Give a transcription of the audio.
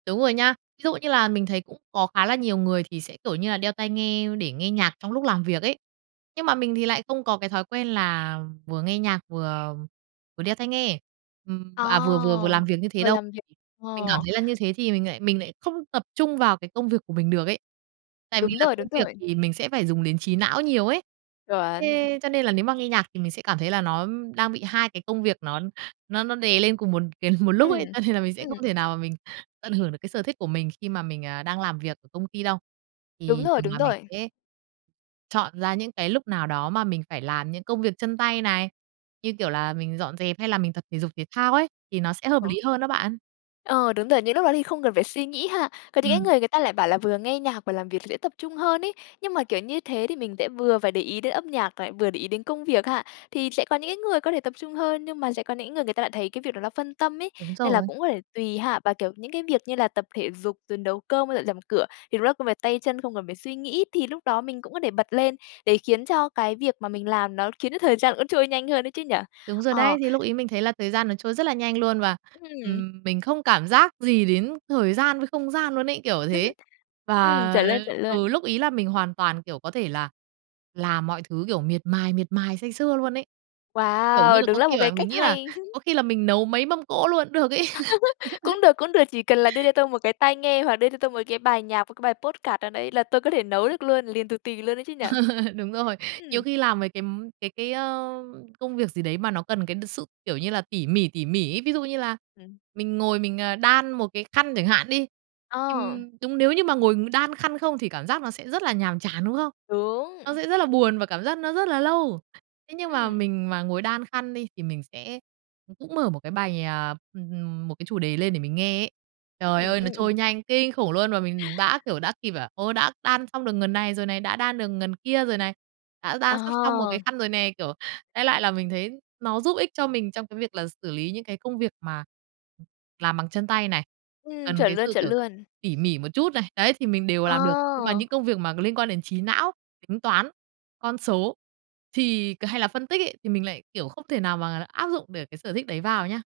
Đúng rồi nhá. Ví dụ như là mình thấy cũng có khá là nhiều người thì sẽ, kiểu như là, đeo tai nghe để nghe nhạc trong lúc làm việc ấy. Nhưng mà mình thì lại không có cái thói quen là vừa nghe nhạc vừa vừa đeo tai nghe, ừm, À, à, vừa vừa vừa làm việc như thế vừa đâu. làm việc. Mình cảm Ồ! thấy là như thế thì mình lại lại không tập trung vào cái công việc của mình được ấy. Tại vì Đúng là rồi, đúng công việc rồi. thì mình sẽ phải dùng đến trí não nhiều ấy, Chuẩn. thế cho nên là nếu mà nghe nhạc thì mình sẽ cảm thấy là nó đang bị hai cái công việc nó nó nó đè lên cùng một c một lúc Ừm, ấy. Cho nên là mình sẽ không ừm. thể nào mà mình tận hưởng được cái sở thích của mình khi mà mình, à, đang làm việc ở công ty đâu. Đúng Thì rồi, thường đúng là mình rồi. sẽ chọn ra những cái lúc nào đó mà mình phải làm những công việc chân tay này, như kiểu là, mình dọn dẹp hay là mình tập thể dục thể thao ấy, thì nó sẽ hợp Ờ. lý hơn đó bạn. Ờ, đúng rồi, những lúc đó thì không cần phải suy nghĩ ha. Còn những cái Ừm. người người ta lại bảo là vừa nghe nhạc, vừa làm việc dễ tập trung hơn ấy. Nhưng mà, kiểu, như thế thì mình sẽ vừa phải để ý đến âm nhạc, vừa để ý đến công việc ha. Thì sẽ có những cái người có thể tập trung hơn, nhưng mà sẽ có những người người ta lại thấy cái việc đó nó phân tâm ấy, Đúng nên là rồi. cũng có thể tùy ha và, kiểu, những cái việc như là tập thể dục, rồi nấu cơm với dọn dẹp nhà cửa thì đúng là công việc tay chân, không cần phải suy nghĩ thì lúc đó mình cũng có thể bật lên, để khiến cho cái việc mà mình làm nó khiến cho thời gian trôi nhanh hơn ấy chứ nhỉ? Đúng rồi Ờ. đấy. Thì lúc ấy mình thấy là thời gian nó trôi rất là nhanh luôn và, Ừm. ừm, mình không cảm giác gì đến thời gian với không gian luôn ấy, kiểu thế. Ừm, Và, chuẩn luôn, chuẩn ừ, luôn. lúc ấy là mình hoàn toàn, kiểu, có thể là làm mọi thứ, kiểu, miệt mài, miệt mài say sưa luôn ấy, kiểu như Wow! là, Đừng có là một khi cái là mình cách nghĩ là hay. có khi là mình nấu mấy mâm cỗ luôn cũng được ấy. Cũng được, cũng được, chỉ cần là đưa cho tôi một cái tai nghe hoặc đưa cho tôi một cái bài nhạc và cái bài podcast nào đấy là tôi có thể nấu được luôn, liền tù tì luôn ấy chứ nhỉ. Đúng rồi, nhiều Ừm. khi làm mấy cái cái cái, ờ, công việc gì đấy mà nó cần cái sự, kiểu, như là tỉ mỉ, tỉ mỉ ấy. Ví dụ như là Ừm. mình ngồi mình đan một cái khăn chẳng hạn đi, Ờ. ừm, đúng nếu như mà ngồi đan khăn không thì cảm giác nó sẽ rất là nhàm chán, đúng không? Đúng. Nó sẽ rất là buồn và cảm giác nó rất là lâu. Thế nhưng mà Ừm. mình mà ngồi đan khăn đi thì mình sẽ cũng mở một cái bài à, m một cái chủ đề lên để mình nghe ấy. Trời Ừm, ơi, nó ừm, ừm. trôi nhanh kinh khủng luôn và mình đã kiểu, đã kịp, ô, đã đan xong được ngần này rồi này, đã đan được ngần kia rồi này, đã đan sắp xong một cái À! khăn rồi nè. Kiểu, đại loại là mình thấy nó giúp ích cho mình trong cái việc là xử lý những cái công việc mà làm bằng chân tay này, Ừm, cần chuẩn cái luôn, sự, chuẩn kiểu, luôn. tỉ mỉ một chút này, đấy, thì mình đều Ờ! làm được. Nhưng mà những công việc mà liên quan đến trí não, tính toán, con số thì hay là phân tích ấy thì mình lại, kiểu, không thể nào mà áp dụng để cái sở thích đấy vào nha.